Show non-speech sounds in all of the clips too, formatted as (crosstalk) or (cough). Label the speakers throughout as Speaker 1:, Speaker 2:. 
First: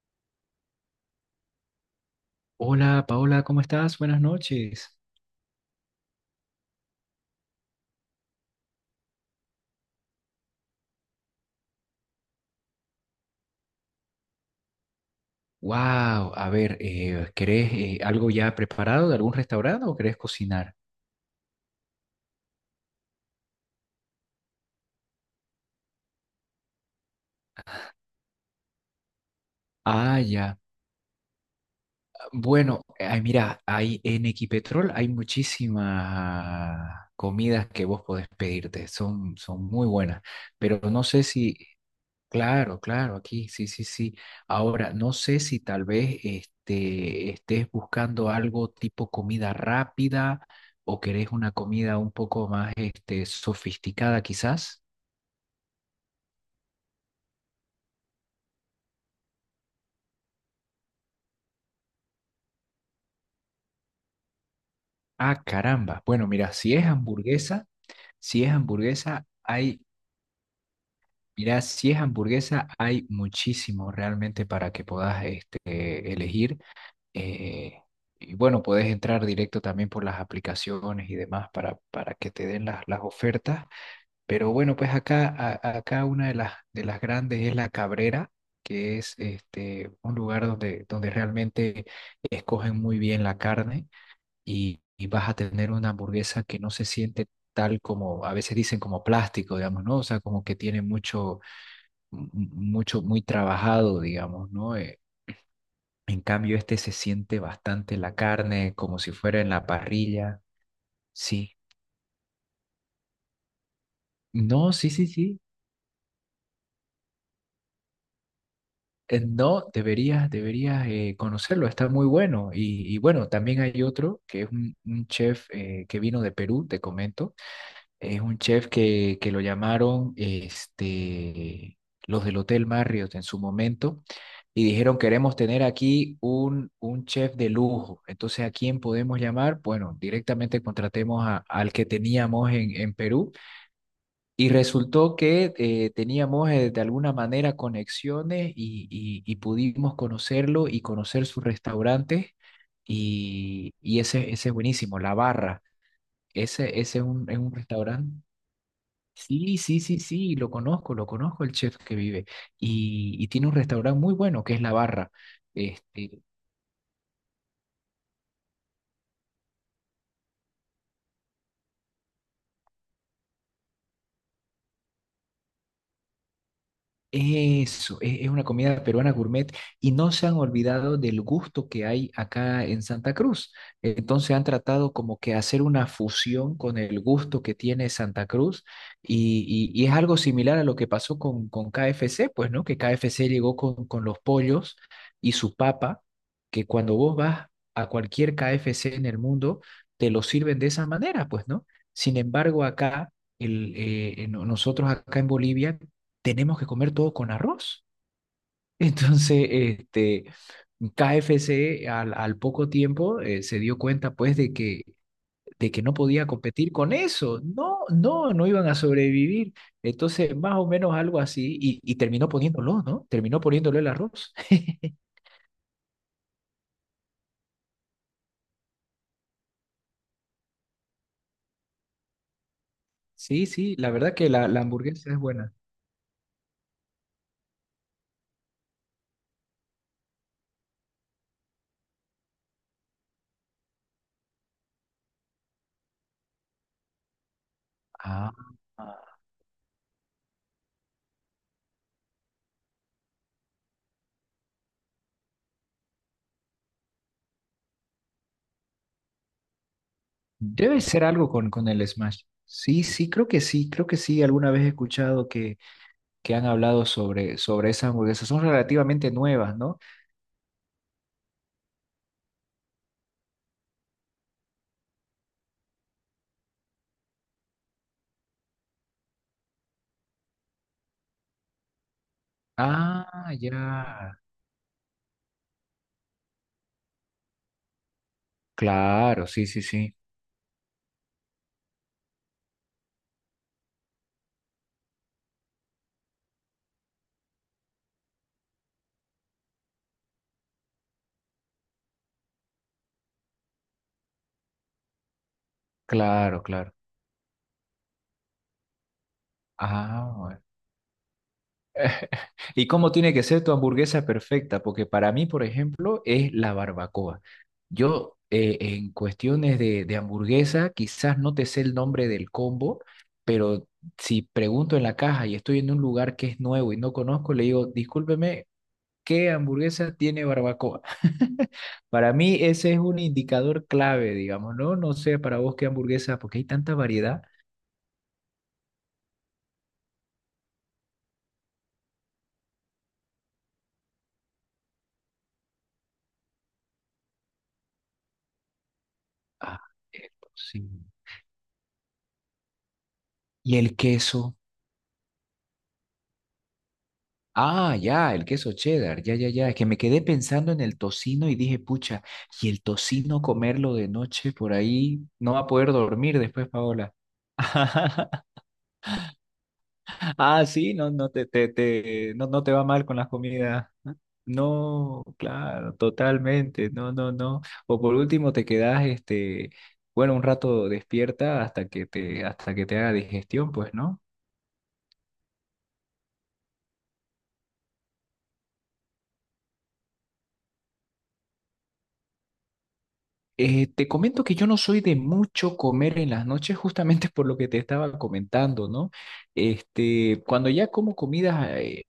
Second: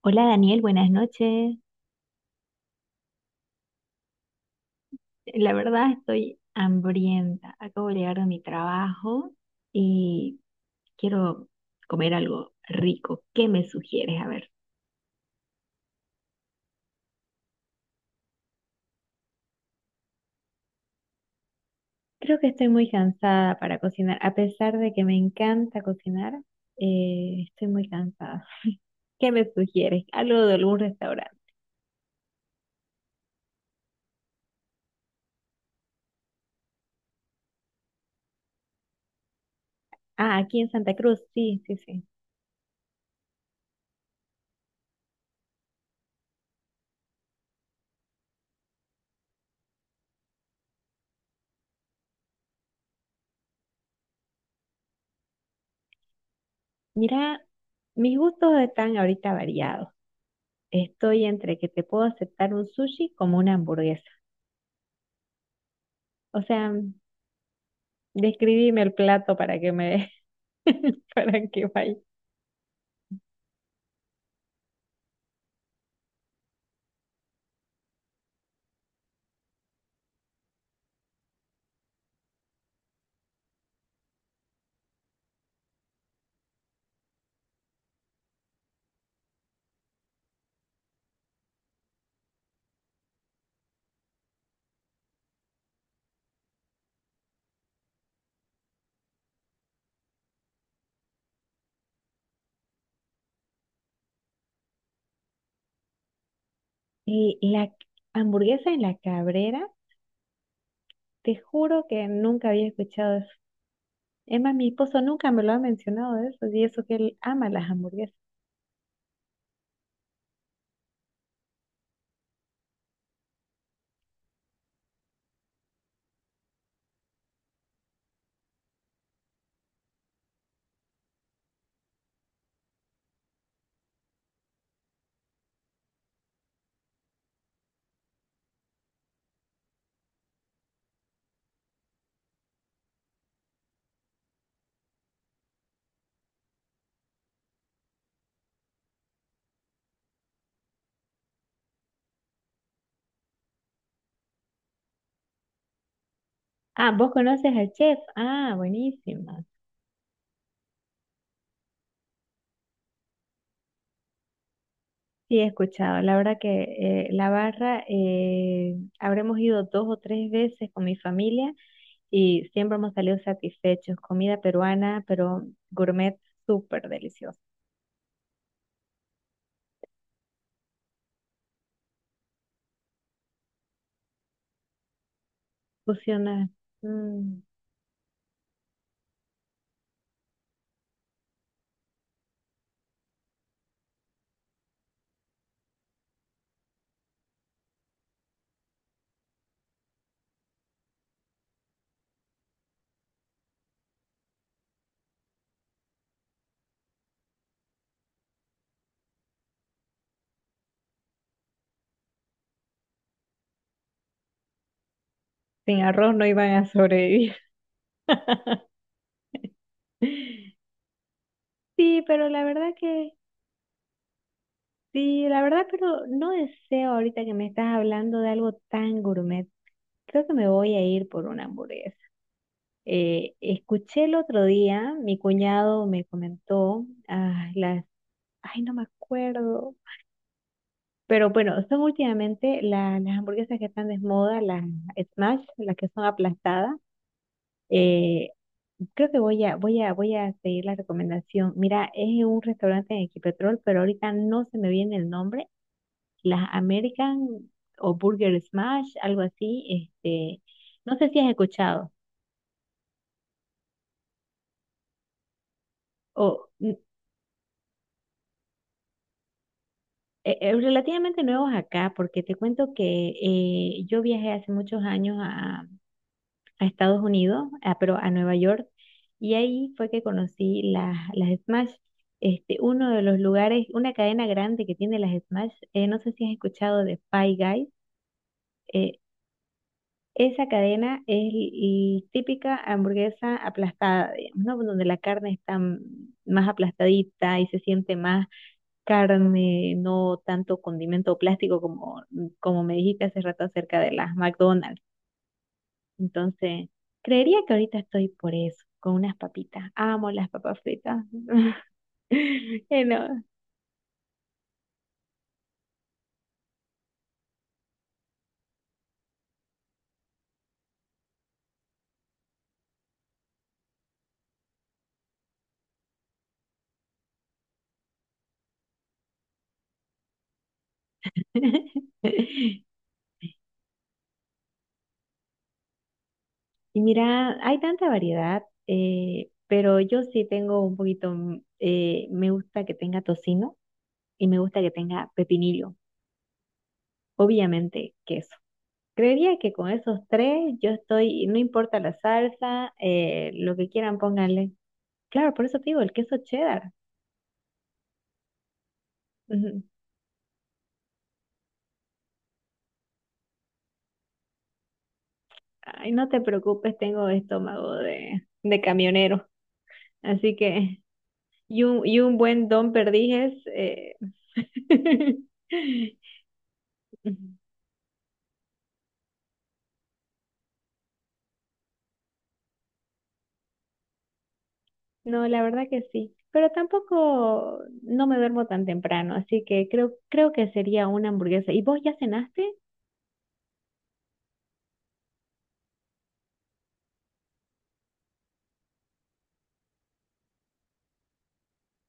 Speaker 1: Hola Daniel, buenas noches.
Speaker 2: Hola Paola, ¿cómo estás? Buenas noches.
Speaker 1: La verdad estoy hambrienta. Acabo de llegar de mi trabajo y quiero comer algo rico. ¿Qué me sugieres? A ver.
Speaker 2: Wow, a ver, ¿querés algo ya preparado de algún restaurante o querés cocinar?
Speaker 1: Creo que estoy muy cansada para cocinar. A pesar de que me encanta cocinar, estoy muy cansada. (laughs) ¿Qué me sugieres?
Speaker 2: Ah,
Speaker 1: Algo de
Speaker 2: ya.
Speaker 1: algún restaurante.
Speaker 2: Bueno, ay, mira, hay en Equipetrol hay muchísimas comidas que vos podés pedirte, son muy buenas,
Speaker 1: Ah, aquí en
Speaker 2: pero
Speaker 1: Santa
Speaker 2: no
Speaker 1: Cruz.
Speaker 2: sé si...
Speaker 1: Sí, sí, sí.
Speaker 2: Claro, claro, aquí, sí, sí, sí. Ahora, no sé si tal vez estés buscando algo tipo comida rápida o querés una comida un poco más sofisticada quizás.
Speaker 1: Mira, mis gustos están ahorita variados. Estoy entre que te puedo aceptar un sushi como una hamburguesa.
Speaker 2: Ah, caramba. Bueno,
Speaker 1: O
Speaker 2: mira,
Speaker 1: sea,
Speaker 2: si es hamburguesa, si es
Speaker 1: describime el
Speaker 2: hamburguesa,
Speaker 1: plato para que
Speaker 2: hay,
Speaker 1: me (laughs) para
Speaker 2: mira,
Speaker 1: que
Speaker 2: si
Speaker 1: vaya.
Speaker 2: es hamburguesa, hay muchísimo realmente para que puedas elegir. Eh, y bueno, puedes entrar directo también por las aplicaciones y demás para que te den las ofertas. Pero bueno, pues acá, acá una de de las grandes es La Cabrera, que es un lugar donde realmente escogen muy bien la carne y vas a tener una hamburguesa que no se siente tal como, a veces dicen como plástico, digamos, ¿no? O sea, como que tiene mucho, mucho, muy trabajado, digamos, ¿no? En cambio, este se
Speaker 1: Y
Speaker 2: siente
Speaker 1: la
Speaker 2: bastante la
Speaker 1: hamburguesa
Speaker 2: carne,
Speaker 1: en la
Speaker 2: como si fuera en la
Speaker 1: Cabrera,
Speaker 2: parrilla.
Speaker 1: te
Speaker 2: Sí.
Speaker 1: juro que nunca había escuchado eso. Es más, mi
Speaker 2: No, sí,
Speaker 1: esposo
Speaker 2: sí,
Speaker 1: nunca
Speaker 2: sí.
Speaker 1: me lo ha mencionado eso, y eso que él ama las hamburguesas.
Speaker 2: No, deberías, deberías conocerlo, está muy bueno. Y bueno, también hay otro que es un chef que vino de Perú, te comento. Es un chef que lo llamaron los del Hotel Marriott en su momento y dijeron, queremos tener aquí un chef de lujo. Entonces, ¿a quién podemos llamar? Bueno, directamente contratemos al que teníamos en Perú y resultó que teníamos de alguna manera conexiones y, y pudimos conocerlo y conocer sus restaurantes. Y ese, ese es buenísimo, La Barra. Ese,
Speaker 1: Ah,
Speaker 2: ese es
Speaker 1: ¿vos
Speaker 2: es un
Speaker 1: conoces al chef?
Speaker 2: restaurante.
Speaker 1: Ah, buenísima.
Speaker 2: Sí, sí, sí, sí, lo conozco el chef que vive. Y tiene un restaurante muy bueno que es La Barra.
Speaker 1: Sí, he escuchado. La
Speaker 2: Este...
Speaker 1: verdad que la barra, habremos ido dos o tres veces con mi familia y siempre hemos salido satisfechos. Comida peruana, pero gourmet súper deliciosa.
Speaker 2: Eso, es una comida peruana gourmet y no se han olvidado del gusto que hay acá en Santa Cruz. Entonces han tratado como que hacer una
Speaker 1: Fusionar.
Speaker 2: fusión con el
Speaker 1: Mm,
Speaker 2: gusto que tiene Santa Cruz y, y es algo similar a lo que pasó con KFC, pues, ¿no? Que KFC llegó con los pollos y su papa, que cuando vos vas a cualquier KFC en el mundo, te lo sirven de esa manera, pues, ¿no? Sin embargo, acá... El, nosotros acá en Bolivia tenemos que comer todo con arroz. (laughs) Entonces, este, KFC al poco tiempo se dio cuenta pues de
Speaker 1: sin
Speaker 2: que no
Speaker 1: arroz
Speaker 2: podía
Speaker 1: no iban a
Speaker 2: competir con
Speaker 1: sobrevivir.
Speaker 2: eso. No, no, no iban a
Speaker 1: (laughs)
Speaker 2: sobrevivir. Entonces, más o menos algo así, y
Speaker 1: Sí,
Speaker 2: terminó
Speaker 1: pero la verdad
Speaker 2: poniéndolo, ¿no?
Speaker 1: que,
Speaker 2: Terminó poniéndole el arroz. (laughs)
Speaker 1: sí, la verdad, pero no deseo ahorita que me estás hablando de algo tan gourmet. Creo que me voy a ir por una hamburguesa.
Speaker 2: Sí, sí, la
Speaker 1: Escuché el
Speaker 2: verdad que
Speaker 1: otro
Speaker 2: la
Speaker 1: día,
Speaker 2: hamburguesa
Speaker 1: mi
Speaker 2: es buena.
Speaker 1: cuñado me comentó, ah, las, ay, no me acuerdo, pero bueno, son últimamente las hamburguesas que están de moda, las smash, las que son aplastadas. Eh,
Speaker 2: Ah,
Speaker 1: creo que voy a seguir la recomendación. Mira, es un restaurante en Equipetrol, pero ahorita no se me viene el nombre. Las American o Burger Smash, algo así. Este,
Speaker 2: debe
Speaker 1: no
Speaker 2: ser
Speaker 1: sé si
Speaker 2: algo
Speaker 1: has
Speaker 2: con el
Speaker 1: escuchado.
Speaker 2: Smash. Sí, sí, creo que sí, creo que sí. Alguna vez he escuchado
Speaker 1: O
Speaker 2: que han
Speaker 1: mm,
Speaker 2: hablado sobre, sobre esas hamburguesas. Son relativamente nuevas, ¿no?
Speaker 1: relativamente nuevos acá, porque te cuento que yo viajé hace muchos años a Estados Unidos, a- pero a Nueva York, y ahí fue que conocí las Smash. Este, uno de los
Speaker 2: Ah, ya.
Speaker 1: lugares, una cadena grande que tiene las Smash, no sé si has escuchado de Five Guys, eh,
Speaker 2: Claro, sí, sí, sí.
Speaker 1: esa cadena es típica hamburguesa aplastada, digamos, ¿no? Donde la carne está mm, más aplastadita y se siente más carne, no tanto condimento plástico como, como me dijiste hace rato acerca de las McDonald's.
Speaker 2: Claro,
Speaker 1: Entonces,
Speaker 2: claro.
Speaker 1: creería que ahorita estoy por eso, con unas papitas. Amo
Speaker 2: Ah,
Speaker 1: las
Speaker 2: bueno.
Speaker 1: papas fritas. (laughs)
Speaker 2: (laughs) ¿Y cómo tiene
Speaker 1: No.
Speaker 2: que ser tu hamburguesa perfecta? Porque para mí, por ejemplo, es la barbacoa. Yo, en cuestiones de hamburguesa, quizás no te sé el nombre del combo, pero si pregunto en la caja y estoy en un lugar que es nuevo y no conozco, le digo, discúlpeme, ¿qué hamburguesa tiene barbacoa? (laughs)
Speaker 1: (laughs)
Speaker 2: Para mí ese es un indicador clave, digamos, ¿no? No sé para vos qué hamburguesa, porque hay tanta
Speaker 1: Y
Speaker 2: variedad.
Speaker 1: mira, hay tanta variedad, pero yo sí tengo un poquito, mm, me gusta que tenga tocino y me gusta que tenga pepinillo, obviamente queso. Creería que
Speaker 2: Ah,
Speaker 1: con esos
Speaker 2: esto
Speaker 1: tres
Speaker 2: sí.
Speaker 1: yo estoy, no importa la salsa, lo
Speaker 2: Y
Speaker 1: que
Speaker 2: el
Speaker 1: quieran
Speaker 2: queso.
Speaker 1: pónganle. Claro, por eso te digo, el queso cheddar.
Speaker 2: Ah, ya, el queso cheddar, ya, ya, ya. Es que me
Speaker 1: (laughs)
Speaker 2: quedé pensando en el tocino y dije, pucha, y el tocino comerlo de noche por ahí, no va a poder
Speaker 1: Ay, no
Speaker 2: dormir
Speaker 1: te
Speaker 2: después,
Speaker 1: preocupes,
Speaker 2: Paola.
Speaker 1: tengo estómago
Speaker 2: (laughs)
Speaker 1: de camionero. Así
Speaker 2: Ah, sí,
Speaker 1: que,
Speaker 2: no, no te, te,
Speaker 1: y un
Speaker 2: no, no
Speaker 1: buen
Speaker 2: te va
Speaker 1: don
Speaker 2: mal con las
Speaker 1: perdiges.
Speaker 2: comidas, ¿no? No, claro,
Speaker 1: (laughs)
Speaker 2: totalmente. No, no, no. O por último te quedas, bueno, un rato despierta hasta que te haga digestión, pues, ¿no?
Speaker 1: No, la verdad que sí. Pero tampoco no me duermo tan temprano, así que creo que sería una hamburguesa. ¿Y vos ya cenaste?
Speaker 2: Te comento que yo no soy de mucho comer en las noches, justamente (laughs) por lo que te estaba comentando, ¿no? Este, cuando ya como comidas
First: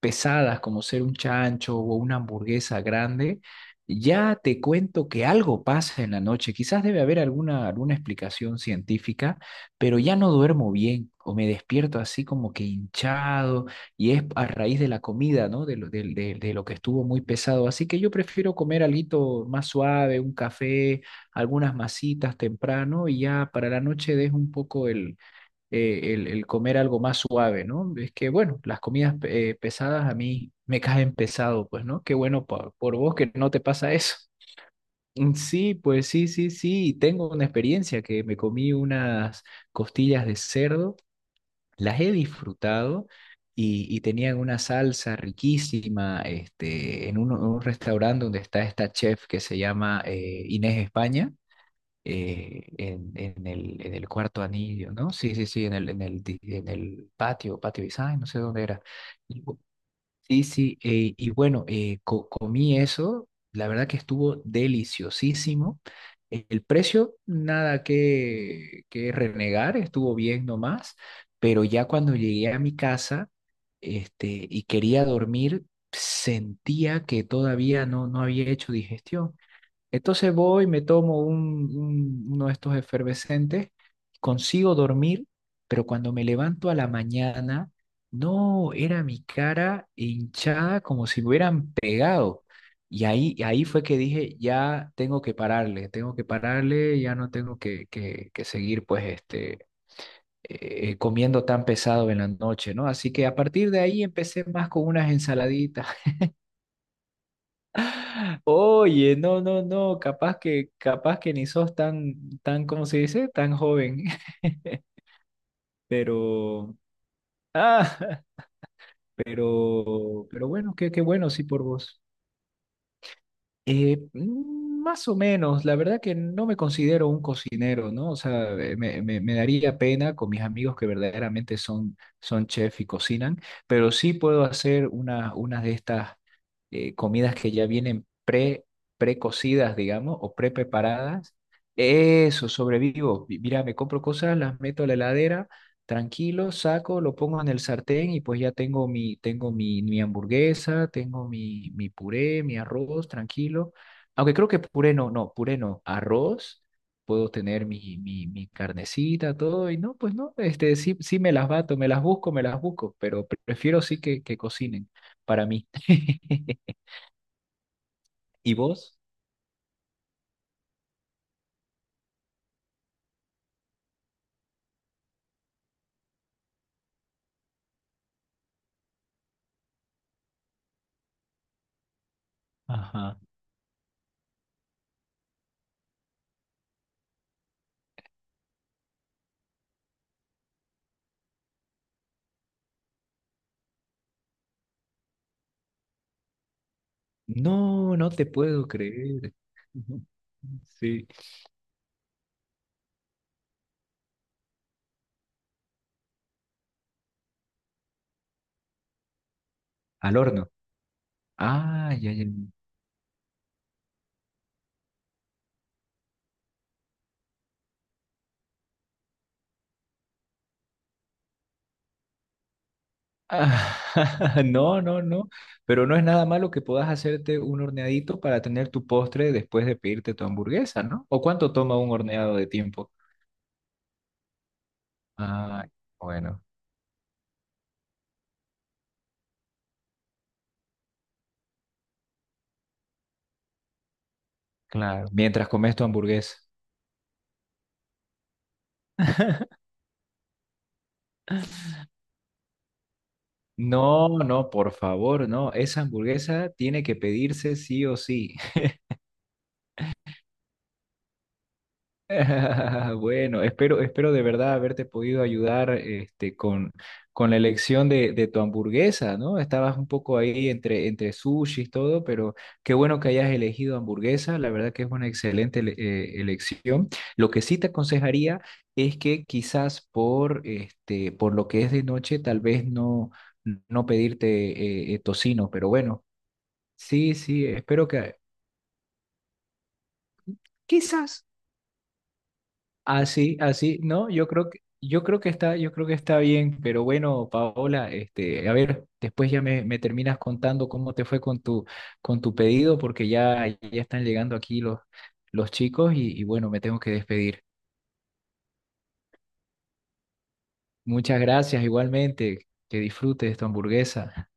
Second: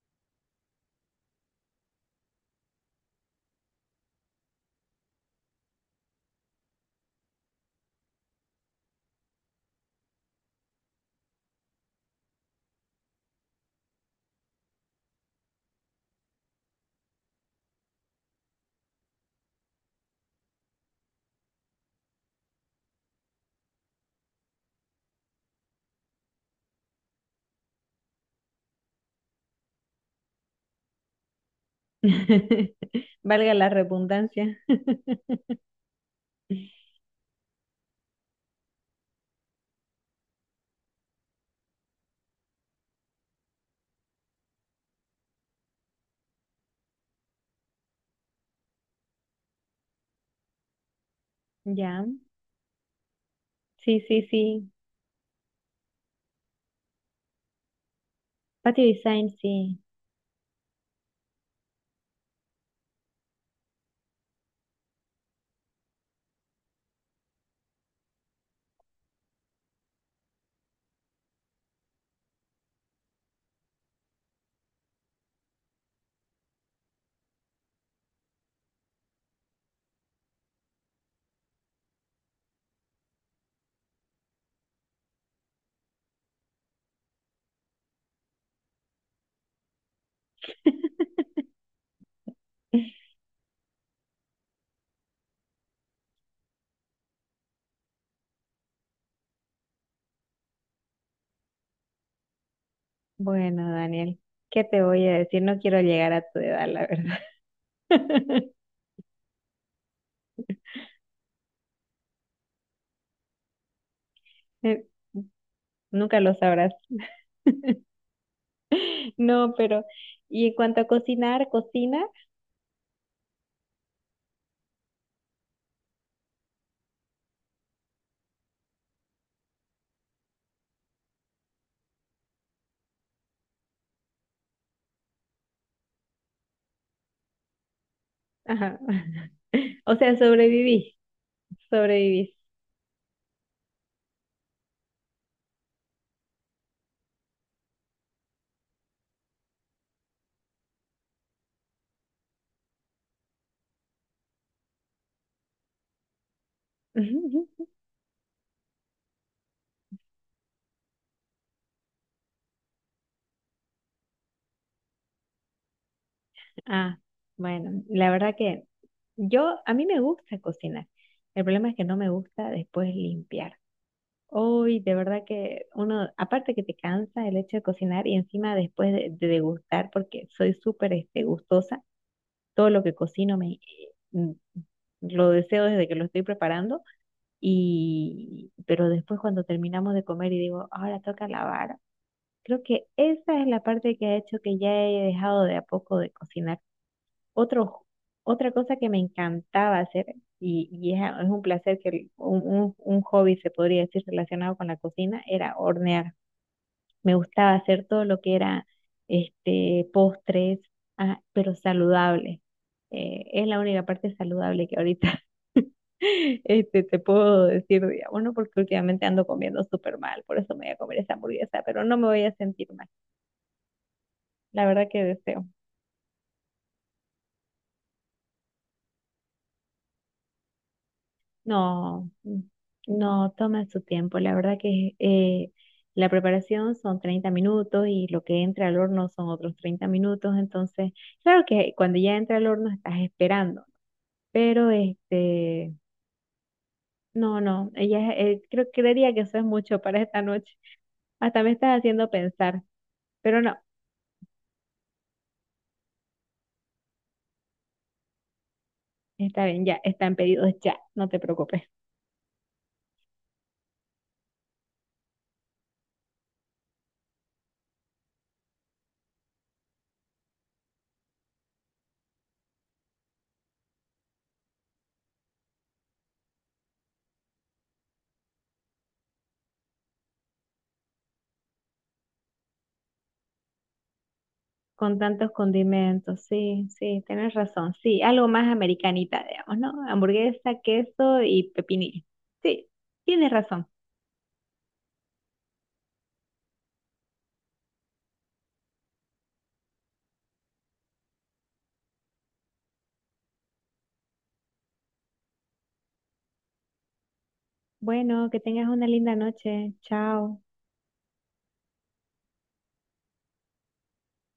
Speaker 2: pesadas como ser un chancho o una hamburguesa grande, ya te cuento que algo pasa en la noche. Quizás debe haber alguna explicación científica, pero ya no duermo bien o me despierto así como que hinchado y es a raíz de la comida, ¿no? De lo, de lo que estuvo muy pesado. Así que yo prefiero comer alguito más suave, un café, algunas masitas temprano y ya para la noche dejo un poco el el comer algo más suave, ¿no? Es que, bueno, las comidas pesadas a mí me caen pesado, pues, ¿no? Qué bueno por vos
Speaker 1: (laughs)
Speaker 2: que no
Speaker 1: Valga
Speaker 2: te
Speaker 1: la
Speaker 2: pasa eso. (laughs)
Speaker 1: redundancia.
Speaker 2: Mm, sí, pues sí, sí, sí. Tengo una experiencia que me comí unas costillas de cerdo, las he disfrutado y tenían una salsa riquísima en un restaurante donde está esta chef que se llama Inés España
Speaker 1: Ya.
Speaker 2: en
Speaker 1: Sí,
Speaker 2: el
Speaker 1: sí,
Speaker 2: cuarto
Speaker 1: sí.
Speaker 2: anillo, ¿no? Sí, sí, sí, en el, en el, en el patio, patio design, no sé dónde era.
Speaker 1: Patio Design,
Speaker 2: Y bu-
Speaker 1: sí.
Speaker 2: Sí, sí, y bueno, comí eso, la verdad que estuvo deliciosísimo. El precio, nada que renegar, estuvo bien nomás, pero ya cuando llegué a mi casa, y quería dormir, sentía que todavía no, no había hecho digestión. Entonces voy, me tomo uno de estos efervescentes, consigo dormir, pero cuando me levanto a la mañana, no, era mi cara hinchada como si me hubieran pegado. Y ahí, ahí fue que dije, ya tengo que pararle, ya no tengo que, que seguir pues comiendo tan pesado en la noche, ¿no? Así que a partir
Speaker 1: Bueno,
Speaker 2: de ahí
Speaker 1: Daniel,
Speaker 2: empecé
Speaker 1: ¿qué
Speaker 2: más
Speaker 1: te
Speaker 2: con
Speaker 1: voy
Speaker 2: unas
Speaker 1: a decir? No quiero
Speaker 2: ensaladitas.
Speaker 1: llegar a tu edad, la verdad.
Speaker 2: Oye, no, no, no, capaz que ni sos tan, tan, ¿cómo se dice? Tan joven.
Speaker 1: (laughs)
Speaker 2: (laughs)
Speaker 1: Nunca lo sabrás.
Speaker 2: Pero, ah,
Speaker 1: No, pero y
Speaker 2: pero
Speaker 1: en
Speaker 2: bueno,
Speaker 1: cuanto a
Speaker 2: qué, qué bueno, sí,
Speaker 1: cocinar,
Speaker 2: por vos.
Speaker 1: cocina,
Speaker 2: Más o menos, la verdad que no me considero un cocinero, ¿no? O sea, me, me daría pena con mis amigos que verdaderamente son, son chef y cocinan, pero sí puedo hacer una, unas de estas comidas que ya vienen pre,
Speaker 1: ajá.
Speaker 2: precocidas,
Speaker 1: (laughs) O sea,
Speaker 2: digamos, o
Speaker 1: sobreviví,
Speaker 2: pre-preparadas.
Speaker 1: sobreviví.
Speaker 2: Eso, sobrevivo. Mira, me compro cosas, las meto a la heladera. Tranquilo, saco, lo pongo en el sartén y pues ya tengo mi, mi hamburguesa, tengo mi, mi puré, mi arroz, tranquilo. Aunque creo que puré no, no, puré no, arroz, puedo tener
Speaker 1: (laughs)
Speaker 2: mi, mi, mi carnecita, todo, y no, pues no, este, sí, sí me las bato, me las busco, pero prefiero sí que cocinen para mí. (laughs)
Speaker 1: Ah, bueno, la verdad
Speaker 2: ¿Y
Speaker 1: que
Speaker 2: vos?
Speaker 1: yo, a mí me gusta cocinar. El problema es que no me gusta después limpiar. Hoy, de verdad que uno, aparte que te cansa el hecho de cocinar y encima después de degustar, porque soy súper este, gustosa, todo lo que
Speaker 2: Ajá.
Speaker 1: cocino me, mm, lo deseo desde que lo estoy preparando. Y, pero después cuando terminamos de comer y digo, ahora toca lavar, creo que esa es la parte que ha hecho que ya he dejado de a poco de cocinar. Otro,
Speaker 2: No, no te
Speaker 1: otra
Speaker 2: puedo
Speaker 1: cosa que me
Speaker 2: creer.
Speaker 1: encantaba hacer,
Speaker 2: (laughs) Sí.
Speaker 1: es un placer que, un hobby se podría decir relacionado con la cocina, era hornear. Me gustaba hacer todo lo que era este,
Speaker 2: Al horno.
Speaker 1: postres, ah, pero
Speaker 2: Ah, ya, ya.
Speaker 1: saludable. Es la única parte saludable que ahorita (laughs) este, te puedo decir, digamos, ¿no? Porque últimamente ando comiendo súper mal, por eso me voy a comer esa hamburguesa, pero no me voy a sentir mal.
Speaker 2: Ah, (laughs)
Speaker 1: La
Speaker 2: no,
Speaker 1: verdad
Speaker 2: no,
Speaker 1: que
Speaker 2: no,
Speaker 1: deseo.
Speaker 2: pero no es nada malo que puedas hacerte un horneadito para tener tu postre después de pedirte tu hamburguesa, ¿no? ¿O cuánto toma un
Speaker 1: No,
Speaker 2: horneado
Speaker 1: mm,
Speaker 2: de tiempo?
Speaker 1: no, toma su tiempo. La verdad que
Speaker 2: Ah,
Speaker 1: la
Speaker 2: bueno,
Speaker 1: preparación son 30 minutos y lo que entra al horno son otros 30 minutos. Entonces, claro que cuando ya entra al horno estás esperando. Pero
Speaker 2: claro, mientras
Speaker 1: este,
Speaker 2: comes tu hamburguesa.
Speaker 1: no, no, ella creo, creería que eso es mucho para esta noche. Hasta me estás haciendo pensar, pero no,
Speaker 2: No, no, por favor, no, esa hamburguesa tiene que pedirse sí o sí.
Speaker 1: está bien, ya, están pedidos ya, no te preocupes.
Speaker 2: (laughs) Bueno, espero, espero de verdad haberte podido ayudar con la elección de tu hamburguesa, ¿no? Estabas un poco ahí entre, entre sushi y todo, pero qué bueno que hayas elegido hamburguesa, la verdad que es una excelente elección. Lo que sí te aconsejaría es que quizás por, por lo que es de noche, tal vez no, no pedirte
Speaker 1: Con tantos
Speaker 2: tocino, pero bueno,
Speaker 1: condimentos, sí, sí,
Speaker 2: sí,
Speaker 1: tienes
Speaker 2: sí,
Speaker 1: razón,
Speaker 2: espero
Speaker 1: sí,
Speaker 2: que
Speaker 1: algo más americanita, digamos, ¿no? Hamburguesa, queso
Speaker 2: quizás...
Speaker 1: y pepinillo. Sí, tienes
Speaker 2: Así,
Speaker 1: razón.
Speaker 2: así, no, yo creo que está, yo creo que está bien, pero bueno, Paola, a ver, después ya me terminas contando cómo te fue con tu pedido, porque ya, ya están llegando aquí los chicos y bueno, me tengo que despedir.
Speaker 1: Bueno, que tengas una linda noche, chao.
Speaker 2: Muchas gracias, igualmente, que disfrutes tu hamburguesa.